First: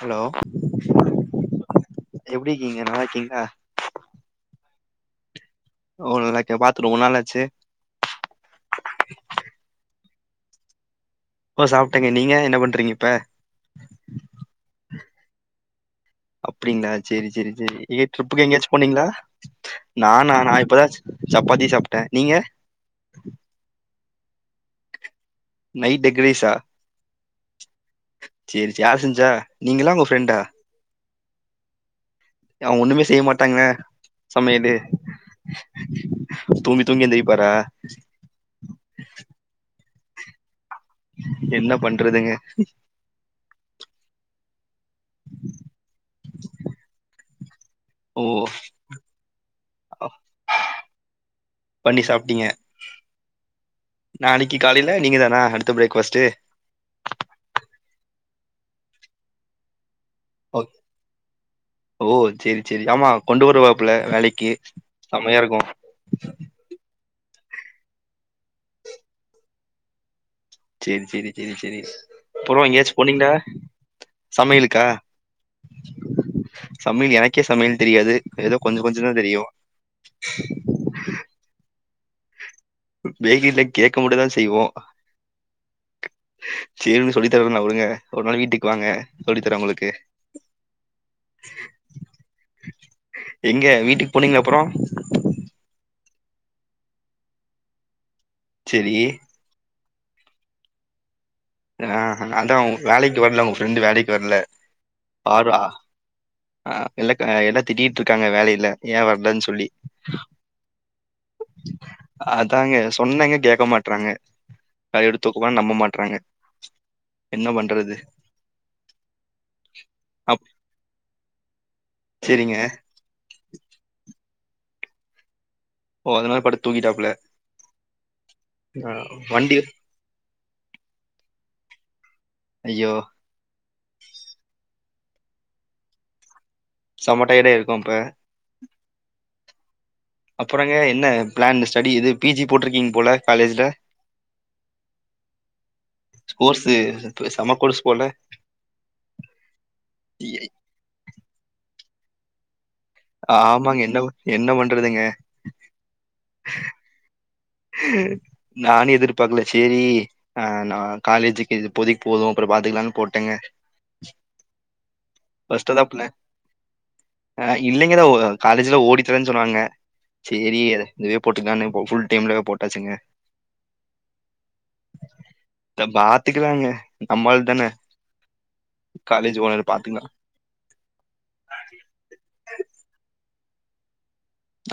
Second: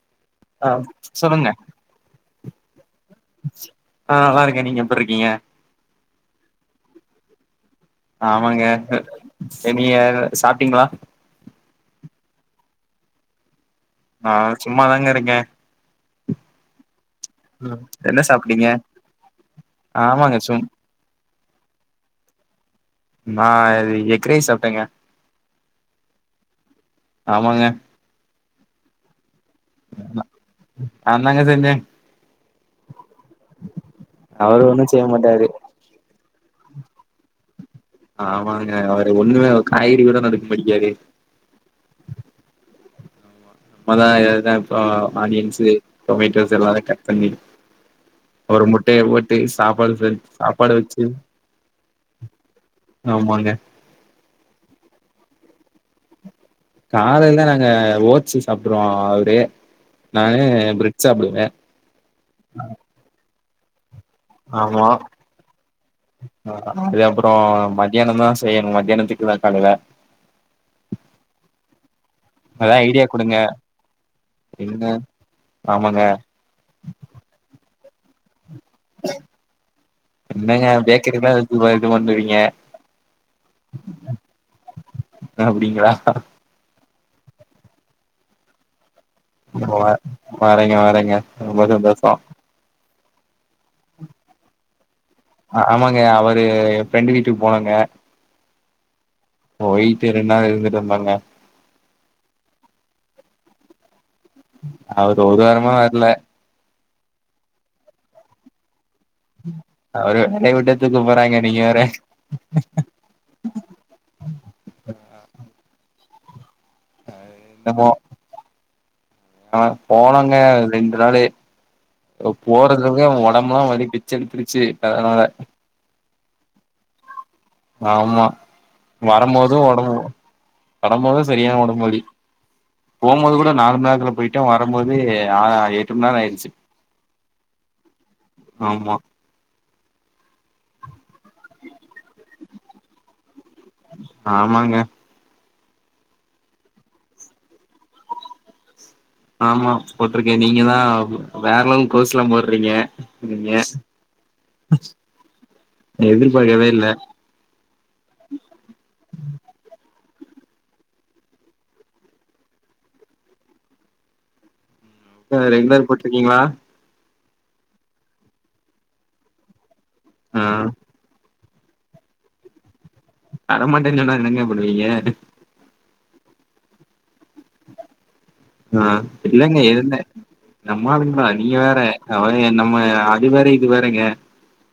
Hello ஆ சொல்லுங்க எப்பிடி இருக்கீங்க நல்லாக்கீங்களா ஆ நல்லா இருக்க நீங்க எப்புர்க்கீங்க ஓ நல்லார்க்க பாத்து ரொம்ப நாள்ளாச்சு ஆமாங்க அ நீங்க சாப்ட்டீங்களா ஓ சாப்ட்டெங்க நீங்க என்ன பண்றீங்க இப்ப நா சும்மாதாங்க இருக்கே அப்டிங்களா செரி செரி செரி ஏ என்ன ட்ரிப்புக்கு சாப்ட்டீங்க எங்யாச்சு போனீங்களா நானா ஆமாங்க நா சும் இப்பதாச்சு சப்பாத்தி சாப்ட்ட நீங்க நா எக்ரைஸ் சாப்ட்டேங்க நைட் எக்ரைசா ஆமாங்க சேரி சேரி யார் செஞ்சா நீங்களா உங்க ஃப்ரெண்ட்டா நாந்தாங்க செஞ்சே ஏ அவே ஒண்ணுமே செய்ய மாட்டாங்கா அவரு சமையலு ஒன்னு செய்ய மாட்டாரு தூங்கி தூங்கி எந்திரிப்பாரா ஆமாங்க அவரு ஒண்ணுமே ஒரு காய்கறி கூட நறுக்க மாட்டிங்காரு என்ன பண்றதுங்க நம்மதா எதாதுதா இப்போ ஆனியன்ஸ் டொமேட்டோஸ் எல்லாதயு கட் பண்ணி ஓ ஒரு முட்டைய போட்டு சாப்பாடு செஞ்சி சாப்பாடு வச்சி பண்ணி ஆமாங்க நாளைக்கி காலேல நீங்க தான அடுத்த பிரரேக்ஃபாஸ்டு காலேலதா நாங்க ஓட்ஸ் சாப்ட்ருவோ அவரு நானு ஓ பிரட் சாப்டுவே ஓ சேரி சேரி ஆமா கொண்டு வருவாப்ல வேலைக்கி ஆமா ஆ அது அப்பறோ மத்தியானந்தா செய்யணு மத்தியானத்துக்கு தா காலேல சேரி சேரி சேரி சேரி அப்பறோ அதா எங்கயாச்சு ஐடியா போனீங்களா குடுங்க சமையலுக்கா என்ன ஆமாங்க சமையல் எனக்கே சமையல் தெரியாது ஏதோ கொஞ்ச கொஞ்சந்தா தெரியு ஏ பேக்கரிதா சும்மா இருக்க மாட்றீங்க பேக்கிங்ல கேக் மட்டுந்தா செய்வோ அப்டிங்களா சேரி நீங்க சொல்லி தர வேணா விடுங்க ஒரு நாள் வீட்டுக்கு வாங்க சொல்லி தரேன் எங்க போல உங்களுக்கு வரேங்க வரேங்க ரொம்ப சந்தோஷோ எங்க வீட்டுக்கு போனீங்க அப்பறோ ஆமாங்க அவரு ஏ ஃப்ரெண்டு வீட்டுக்கு போனேங்க செரி போயிட்டு ரெண்டு நாள் இருந்துட்டு வந்தேங்க ஆ அதா வேலைக்கு வரல உங்க ஃப்ரெண்டு வேலைக்கு வரல அவரு ஒரு வாரமா வரல ஆ இல்லக்கா எல்லா திட்டிட்டு இருக்காங்க வேலையில ஏ வர லன் சொல்லி அவரு வேலைய விட்டே தூக்க போறாங்க நீங்க வேற அதாங்க சொன்னங்க கேட்க மாட் றாங்க வேலைய விட்டு தூக்க போறாங்கன்னா நம்ப மாட்டறாங்க என்ன என்னமோ பண்றது ஆ போனாங்க அப் ரெண்டு நாளு சரிங்க போறதுல ஏ ஒடம்புலா வலி பிச்ச எடுத்துருச்சி அதனால ஓ அதனால படுத் தூங்கிட்டாப்ல ஆமா வரம்போது வண்டி ஒடம்பு வரம்போது சரியான ஒடம்புவலி ஐய்யோ போம்போது கூட நாலு மணி நேரத்துல போயிட்டே வரம்போது ஆறு எட்டு மண் நேரோ ஆயிருச்சி செம டயடாயிருக்கு அப்ப ஆமா அப்பறங்க என்ன பிளான் ஸ்டடி இது பி ஜி போட்ருக்கீங்க போல காலேஜ்ல ஆமாங்க கோர்ஸூ செம்ம கோர்ஸ் போல ஆமா போட்ருக்கே நீங்கதா வேறளவுக்கு கோர்ஸ்லா போடுறீங்க ஆமாங்க என்ன பன் என்ன பண்றதுங்க எதுர்பாக்கவே இல்ல நானு எதிர்பாக்கல செரி ஆ நா காலேஜுக்கு இது இப்போதிக்கு போது அப்புற பாத்துக்கலானு போட்டேங்க ரெகுலர் பஸ்டாதப்பல போட்ருக்கீங்களா அ இல்லங்கதா ஓ காலேஜ்ல ஓடி தரேன்னு சொன்னாங்க ஆ செரி இதுவே போட்டுக்கானு ஃபுல் டைம்ல போட்டாச்சுங்க தர மாட்டேன்னு சொன்னா என்னங்க பண்ணூவீங்க இத பாத்துக்கலாங்க நம்மால் தானே ஆ காலேஜ் இல்லங்க ஓனர் இருந்தே பாத்துக்கலாம் நம்மாளுங்களா நீங்க வேற அவ நம்ம அது வேற இது வேறங்க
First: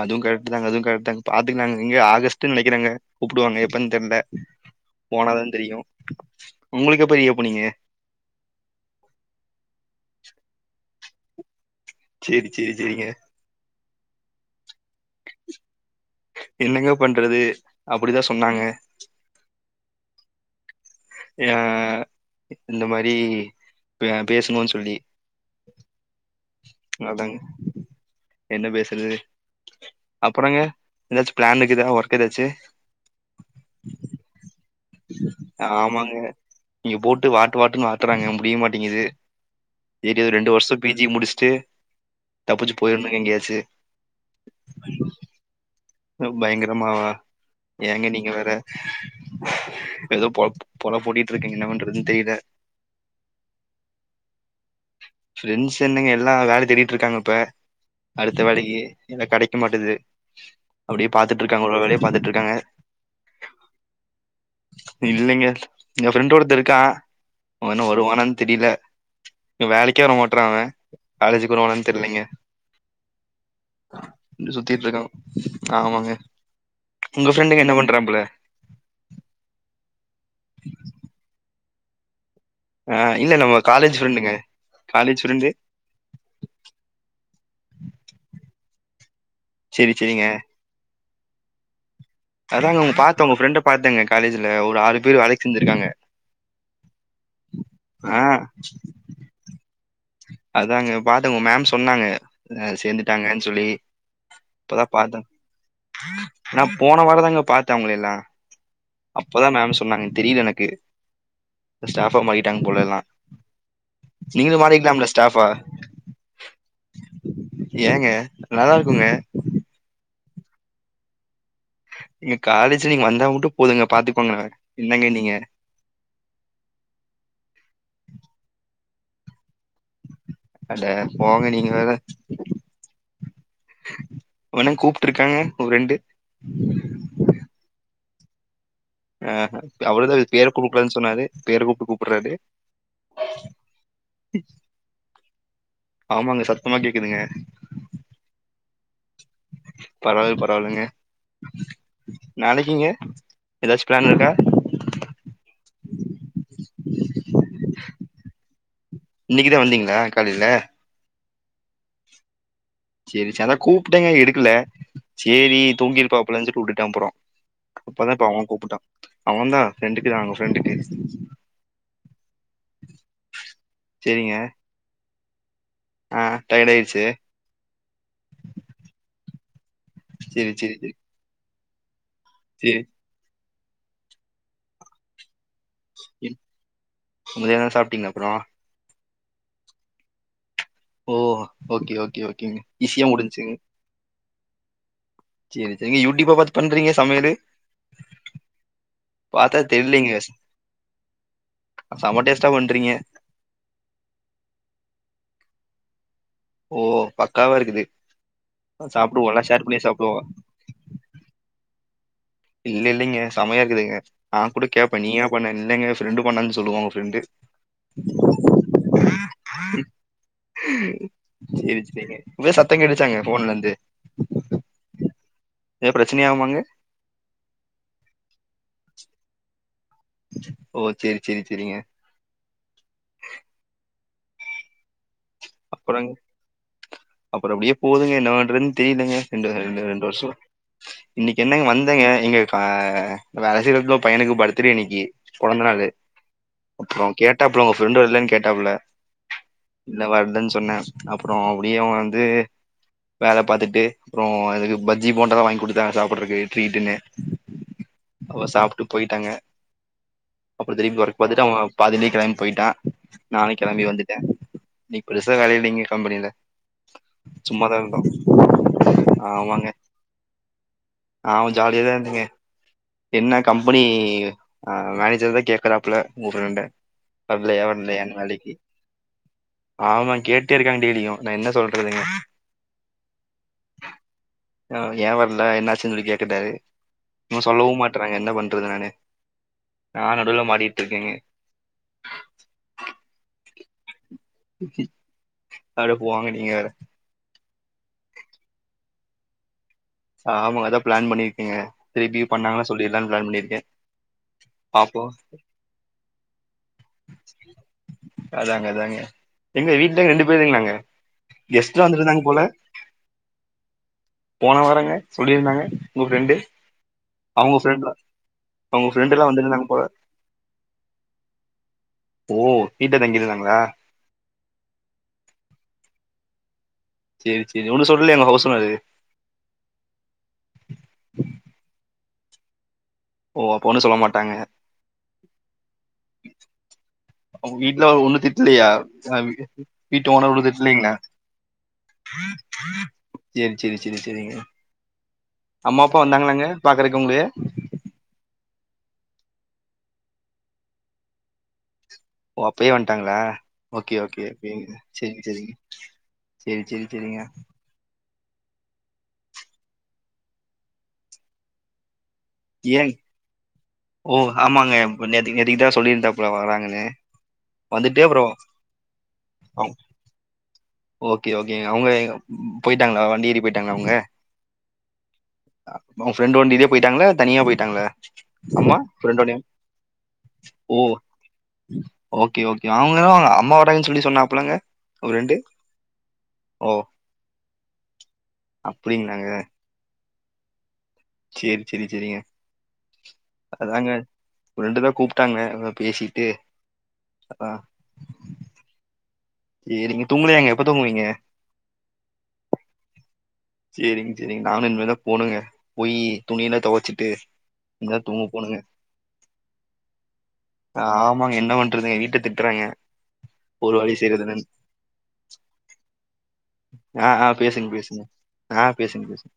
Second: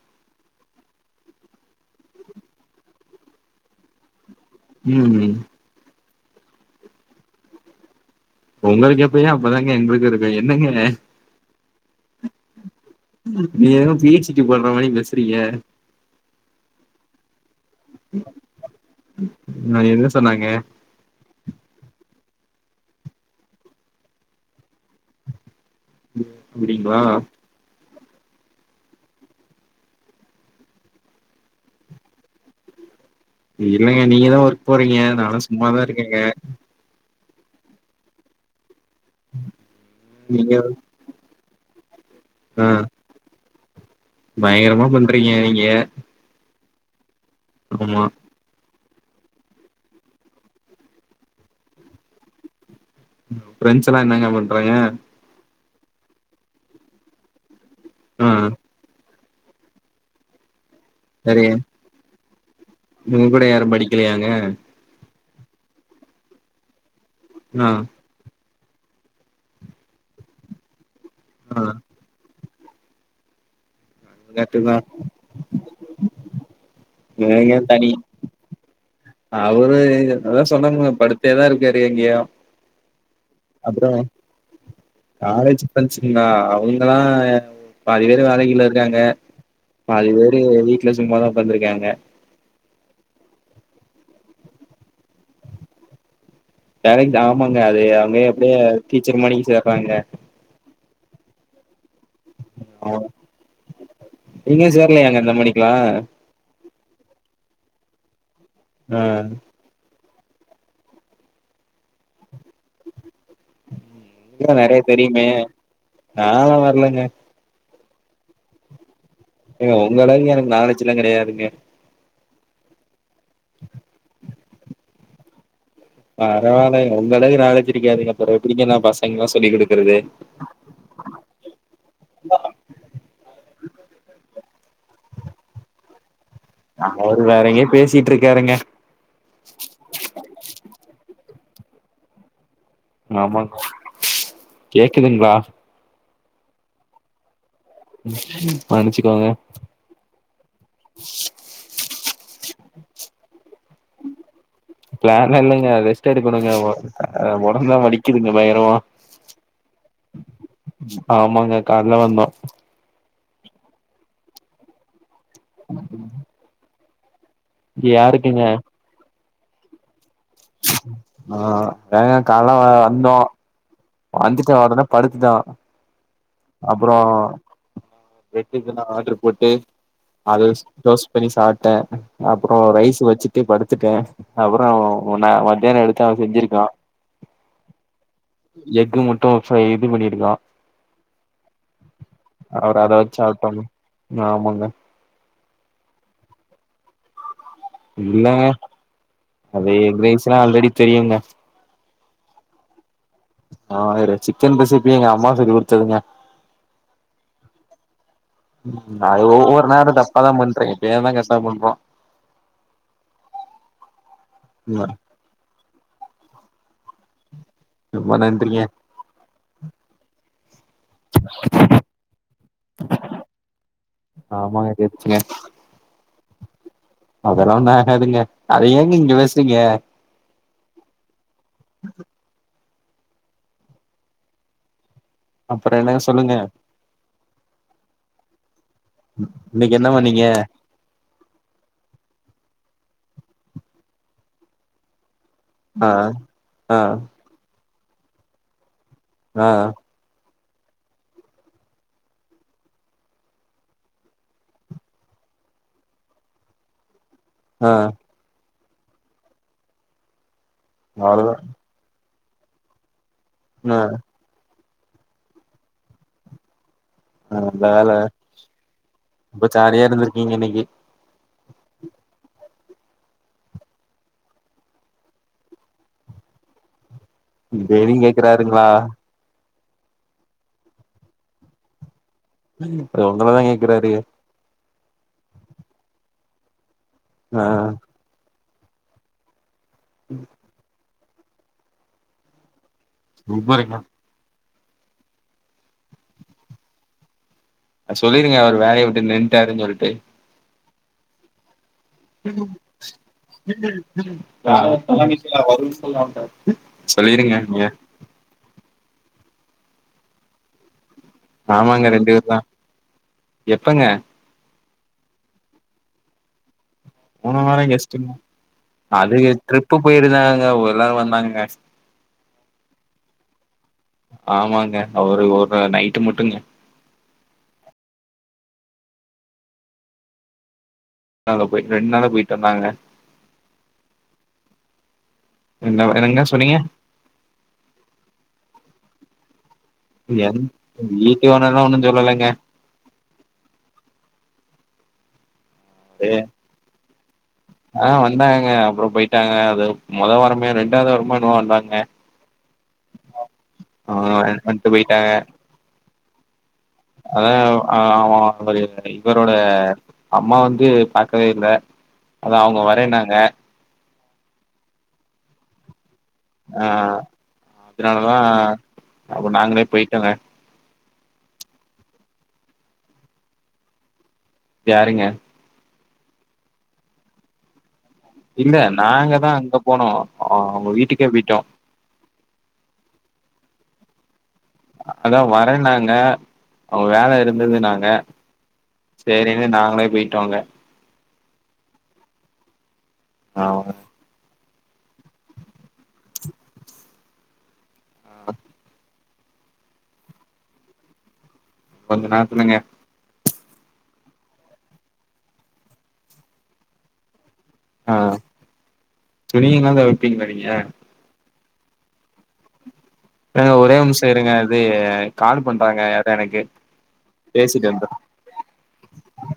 அதுவு கரெக்ட் தாங்க அதுவு கரெக்டாங்க பாத்துக்கலாங்க இங்க ஆகஸ்ட்டு நெனைக்கிறங்க கூப்புடுவாங்க எப்பன்னு தெரில ம் போனாதா தெரியு உங்களுக்கு எப்ப ரீ ஓப்பனிங்கு உங்களுக்கு எப்பயோ அப்பதாங்க எங்களுக்கு இருக்கு என்னங்க செரி செரி செரிங்க நீங்க எதோ பீ எச் டி பண்ர மாரி பேசுறீங்க என்னங்க பண்றது அப்படிதா சொன்னாங்க நா என்ன சொன்னாங்க ஆ இந்த மாரி பேசணுன்னு சொல்லி அப்டிங்களா அதாங்க என்ன பேசுறது அப்புறங்க ஏதாச்சு பிளான் இருக்குதா ஒர்க் ஏதாச்சு இல்லங்க நீங்க தா ஒர்க் போறீங்க நா எல்லா சும்மாதா இருக்கேங்க இங்க போட்டு வாட்டு வாட்டுன்னு வாட்டுறாங்க முடிய மாட்டேங்குது சரி ஒரு நீங்க ரெண்டு வருஷோ போ ஜி முடிச்சுட்டு ஆ தப்புச்சு போயிடுனுங்க எங்கேயாச்சு பயங்கரமா பண்றீங்க நீங்க பயங்கரமாவா ஆமா ஏங்க நீங்க வேற ஏதோ பொழப் பொழப் போட்டிட்டு இருக்கங்க என்ன பண்றதுன்னு தெரியல பிரண்ஸ் எல்லா என்னங்க பண்றாங்க ப்ரெண்ட்ஸ் என்னங்க எல்லா வேல தேடிட்டு இருக்காங்க இப்போ ஆ அடுத்த வேலைக்கு ஏன கடைக்க மாட்டேங்குது அப்படியே பாத்துட்டு சரி இருக்காங்க ஒரு ஒரு வேலைய பாத்துட்டு இருக்காங்க உங்க கூட யாரும் படிக்கலையாங்க இல்லைங்க என் பிரண்டு ஒருத்த இருக்கா ஆ அவ இன்னு வருவானான்னு தெரியல வேலைக்கே வர மாட்டற அவ காலேஜ்க்கு ஆ வருவானனு தெரியிலைங்க ப்ப கரெக்ட்டு தா சுத்திட்டு இருக்கோ ஆமாங்க உங்க நீங்க ஃப்ரெண்டுங்க என்ன தனி பண்றா பிள்ள அவரு அதா சொன்னாங்க படுத்தேதா இருக்காரு இங்கேயு ஆ இல்ல நம்ம காலேஜ் ஃப்ரெண்டுங்க காலேஜ் ஃப்ரெண்டு பிரண்ட்ஸ்ங்களா அவங்கல்லா பாதி பேர் வேலையில இருக்காங்க செரி பாதி செரிங்க பேர் வீட்ல சும்மா தா உட்கார்ந்து இருக்காங்க அதாங்க உங்க பாத்தா உங்க ஃப்ரெண்டை பாத்தேங்க காலேஜ்ல ஒரு ஆறு பேர் வேலைக்கு சேர்ந்திருக்காங்க வேலைக்கு தா ஆமாங்க அது அவங்க ஆ எப்படியே டீச்சர் மாரிக்கு சேர்றாங்க அதாங்க பாத்துங்க மேம் சொன்னாங்க ஆ சேந்துட்டாங்கன்னு சொல்லி நீங்க இப்பதா சேர்லையாங்க பாத்த இந்த மணிக்கெல்லா நா போன வாரந்தாங்க பாத்தே அவங்கலலயெல்லா ஆ அப்போதா மேம் சொன்னாங்க தெரியல எனக்கு ஸ்டாப்பா மாரீட்டாங்க போல எல்லா இங்க நெறைய தெரியுமே நால்ல வரலங்க ஏங்க நல்லா இருக்குங்க ஏங்க உங்க அளவுக்கு எனக்கு நாலேஜ் எல்லா கெடையாதுங்க ஏ காலேஜு நீங்க வந்தா மட்டு போதுங்க பாத்துக்கோங்க என்னங்க நீங்க பரவால்ல இந்த அளவு நாலேஜ் இருக்க ‌நீங்க அப்பறோ எப்டிங்க நா பசங்கலா சொல்லி குடுக்குறது அட போங்க நீங்க வேற இவனு கூப்ட்டுருக்காங்க ஒரு ரெண்டு அவரு வேற எங்கயோ பேசிட்டுருக்காருங்க ஆ அவரு பேர கூப்லன் சொன்னாரு பேர கூப்ட்டு கூப்புட்றாரு ஆமா கேக்குதுங்ளா ஆமாங்க சத்தமா கேக்குதுங்க மன்னிச்சுக்கோங்க பரவால் பரவால்லங்க நாளக்கிங்க கண் இருக்கா ப்ளான்லா இல்லங்க ரெஸ்ட் எடுக்கணுங்க ஒ அ ஒடம்புலா வலிக்குதுங்க பயகரமா இன்னைக்கு வந்தீங்களா காலைல ஆமாங்க கால்ல வந்தோ செரி சதா கூப்ட்டேங்க எடுக்கல சேரி தூங்கிருப்பாப்லஞ்சு புட்டுடே அப்பறோ அப்பதா இப்ப அவ யாருக்குங்க கூப்புட்டா அவந்தா ரெண்டுக்கு அகோ ஆ வேணா கால்ல வ வந்தோ சரிங்க. வந்துட்டு ஒடனே படுத்துட்டா ஆ டயட் ஆயிருச்சு ப்ரெட்டு எதுனா ஆட்ரு போட்டு சரி அதுஸ் சரி சரி. போஸ் பண்ணி சாப்டே அப்பறோ சரி. ரைஸ் வச்சுட்டு படுத்துட்டே அப்பறோ ஒன்ன மத்யானோ எடுத்து அவ செஞ்சிருக்கா மதியானோ சாப்ட்டீங்களா அப்பறோ எக்கு முட்ட பப்ஸு இது பண்ணிருக்கா ஓ ஓக்கே ஓக்கே ஓகேங்க அவரு அத ஈஸியா வச்சு முடிஞ்ச்சு சாப்ட்டோங்க ஆமாங்க செரி செரி நீ யூட்யூப்ப பாத்து பண்றீங்க சமையலு இல்லங்க பார்த்தா அது தெரியலைங்க. கேள்ஸ்னா ஆல்ரெடி தெரியுங்க செம டேஸ்டா பண்றீங்க ஆ வேற சிக்கன் ரெசிபி எங்க அம்மா சொல்லி குடுத்ததுங்க ஓ பக்காவா இருக்குது ம் நா சாப்பிடுவோம்ல, ஷேர் ஒவ்வொரு பண்ணி நேரோ சாப்பிடுவோம். தப்பாதா பண்றே எப்பயா தா கர்ட்டா பண்றோ இல்ல இல்லிங்க செமையாக்குதுங்க நா கூட ம் கேப்பே நீயா பண்ணன் இல்லங்க ஃப்ரெண்டு பண்ணான் சொல்லுவா உங்க ஃப்ரெண்டு ரொம்ப நன்றிங்க [inaudible] ம் சேரி சேரி எது சத்தோ கேட்டுச்சாங்க ஃபோன்லந்து ஆமாங்க கேட்டுச்சுங்க எது ப்ரச்சனயாகுமாங்க அதலா ஒன்னு ஆகாதுங்க அத ஏங்க இங்க யோசிங்க ஓ சேரி சேரி செரிங்க அப்பறோ என்ன சொல்லுங்க அப்பறோ அப்டியே போகுதுங்க என்ன வண்றன் தெரியலங்க ரெண்ட இன்னைக்கு ரெண்ட என்ன ரெண்டு பண்ணீங்க வர்ஷோ இன்னக்கி என்னங் வந்தங்க இங்க க வேல செய்ற எடத்துல ஒரு பையனுக்கு பர்த்டே இன்னக்கி பொறந்த நாளு ஆ ஆ அப்றோ கேட்டாப்புல உங்க ஃப்ரெண்ட் வர்லயானு கேட்டாப்புல ஆ இல்ல வருதுன் சொன்னே அப்றோ அப்டியும் வந்து வேல பாத்துட்டு அப்றோ இதுக்கு பஜ்ஜி போண்டாலா வாங்கி குடுத்தாங்க சாப்பட்றக்கு ட்ரீட்டுன்னு ஆ அப்றோ சாப்ட்டு போயிட்டாங்க அப்புற திரும்பி ஒர்க அவ்ளோதா பாத்துட்டு அவங்க பாதிலயே கெளம்பி போயிட்டா நானும் ஆ ஆ கெளம்பி வந்துட்டே இன்னிக்கு பெருசா வேலை இல்லங்க கம்பெனில நல்ல சும்மாதா வேல இருந்தோ ரொம்ப ஆமாங்க ஜாலியா இருந்திருக்கீங்க இன்னைக்கு ஆமா ஜாலியா தா இருந்தீங்க என்ன கம்பெனி அ மேனேஜர் தா கேக்குறாப்ல உங்க ஃப்ரெண்ட வரலையா டெய்லியு கேக்குறாருங்ளா ஆமாங்க கேட்டே இருக்காங்க டெய்லியு நா என்ன சொல்றதுங்க அவரு உங்களதா கேக்குறாரு ஆ ஏ வர்ல என்னாச்சுன்னு சொல்லி கேட்டுட்டாரு ஆ இவன் சொல்லவு மாட்றா என்ன பண்றது நானு நா நடுவுல மாட்டிட்ருக்கேங்க குட் மார்னிங் மேம் அட போங்க நீங்க வேற அ சொல்லிருங்க அவரு வேலைய விட்டு நின்ட்டாருன்னு சொல்ட்டு ஆமா அத்தா பிளான் பண்ணியிருக்கங்க பாப்போ [unintelligible] சொல்லிருங்க நீங்க அதாங்க அதாங்க எங்க வீட்ல ரெண்டு பேருங்களாங்க கெஸ்ட்லா ஆமாங்க ரெண்டு வந்துருந்தாங்க பேர் தா போல எப்பங்க போன வாரங்க சொல்லியிருந்தாங்க உங்க ஃப்ரெண்ட்டு போன வாரம் கெஸ்டுங்க அவங்க ஃப்ரெண்டெல்லா அதுக வந்துருந்தாங்க ட்ரிப்பு போல போயிருந்தாங்கங்க ஒருநாள் வந்தாங்கங்க ஓ கீட்ட தங்கியிருந்தாங்களா ஆமாங்க அவரு ஒரு நைட்டு மட்டுங்க சேரி சேரி ஒன்னு சொல்லயாங்க ஹவுஸ் ஓனரு நாங்க போயி ரெண் நாளா போயிட்டு வந்தாங்க ஓ அப்போ ஒன்னும் சொல்ல மாட்டாங்க என்ன ஒரு என்னங்க சொன்னீங்க அவங்க வீட்ல ஒன்னும் திட்லயா வீட்டு ஓனர் என் ஒன்னும் திட்லைங்களா வீட்டு ஓனர்லா ஒன்னு சொல்லலங்க சேரி சேரி சேரி சேரிங்க அம்மா அப்பா வந்தாங்களாங்க பாக்கறக்கு உங்களைய ஆ வந்தாங்க அப்பறோ போயிட்டாங்க அது மொத வாரமே ரெண்டாவது வாரமோ என்னவோ வந்தாங்க ஓ அப்பயே வண்ட்டாங்களா ஓக்கே ஆ ஓக்கே பே வந்ட்டு போயிட்டாங்க சேரிங் சேரிங் சேரி சேரி சேரிங்க அதா அவ அவரு இவரோட அம்மா வந்து பாக்கவே இல்ல அத்தா அவங்க ஏங் வரேன்னாங்க ஓ ஆமாங்க ப நேத்தைக்கு நேத்தைக்கு தா சொல்லியிருந்தாப் ல ஆ வராங்கன்னு வந்துட்டே அதனாலதா அப்றோ அப்ப நாங்களே போயிட்டோங்க ஓக்கே ஓக்கேங்க அவங்க போயிட்டாங்களா வண்டி ஏறி போயிட்டாங்களா அவங்க வியாருங்க உங்க ஃப்ரெண்டு வண்டிலயே போயிட்டாங்களா தனியா போயிட்டாங்களா இல்ல அம்மா நாங்க தா ஃப்ரெண்டோடயா அங்க போனோ அ அவங்க வீட்டுக்கே போயிட்டோ ஓக்கே ஓக்கே அவங்க தா அவங்க அம்மா வராங்கன்னு சொல்லி சொன்னாப்லங்க ஆனா வரேன்னாங்க அவங்க வேல இருந்துதுனாங்க அப்டிங்களாங்க செரினு நாங்களே போயிட்டோங்க செரி செரி செரிங்க ஆ அதாங்க ஃப்ரெண்டு தா கூப்ட்டாங்க அதா பேசிட்டு அ அ [unintelligible] செரிங்க தூங்கலயாங்க எப்ப தூங்குவீங்க கொஞ்சோ நேரத்லங்க செரிங்க செரிங்க நானு இனிமேல் தா போனுங்க போய் துணியல்லா துவச்சிட்டு ஆ உங்க தூங்க போணுங்க துணியெல்லா தொவைப்பீங்களா நீங்க ஆம் ஆமாங்க என்ன பண்றது ஏ வீட்ல திட்றாங்க ஏங்க ஒரே ஒரு நிமிஷ இருங்க இது கால் பண்றாங்க யாரோ எனக்கு ஆ, ஆ பேசுங்க, பேசிட்டு வந்துர்ற பேசுங்க. ஆ பேசுங்க பேசுங்க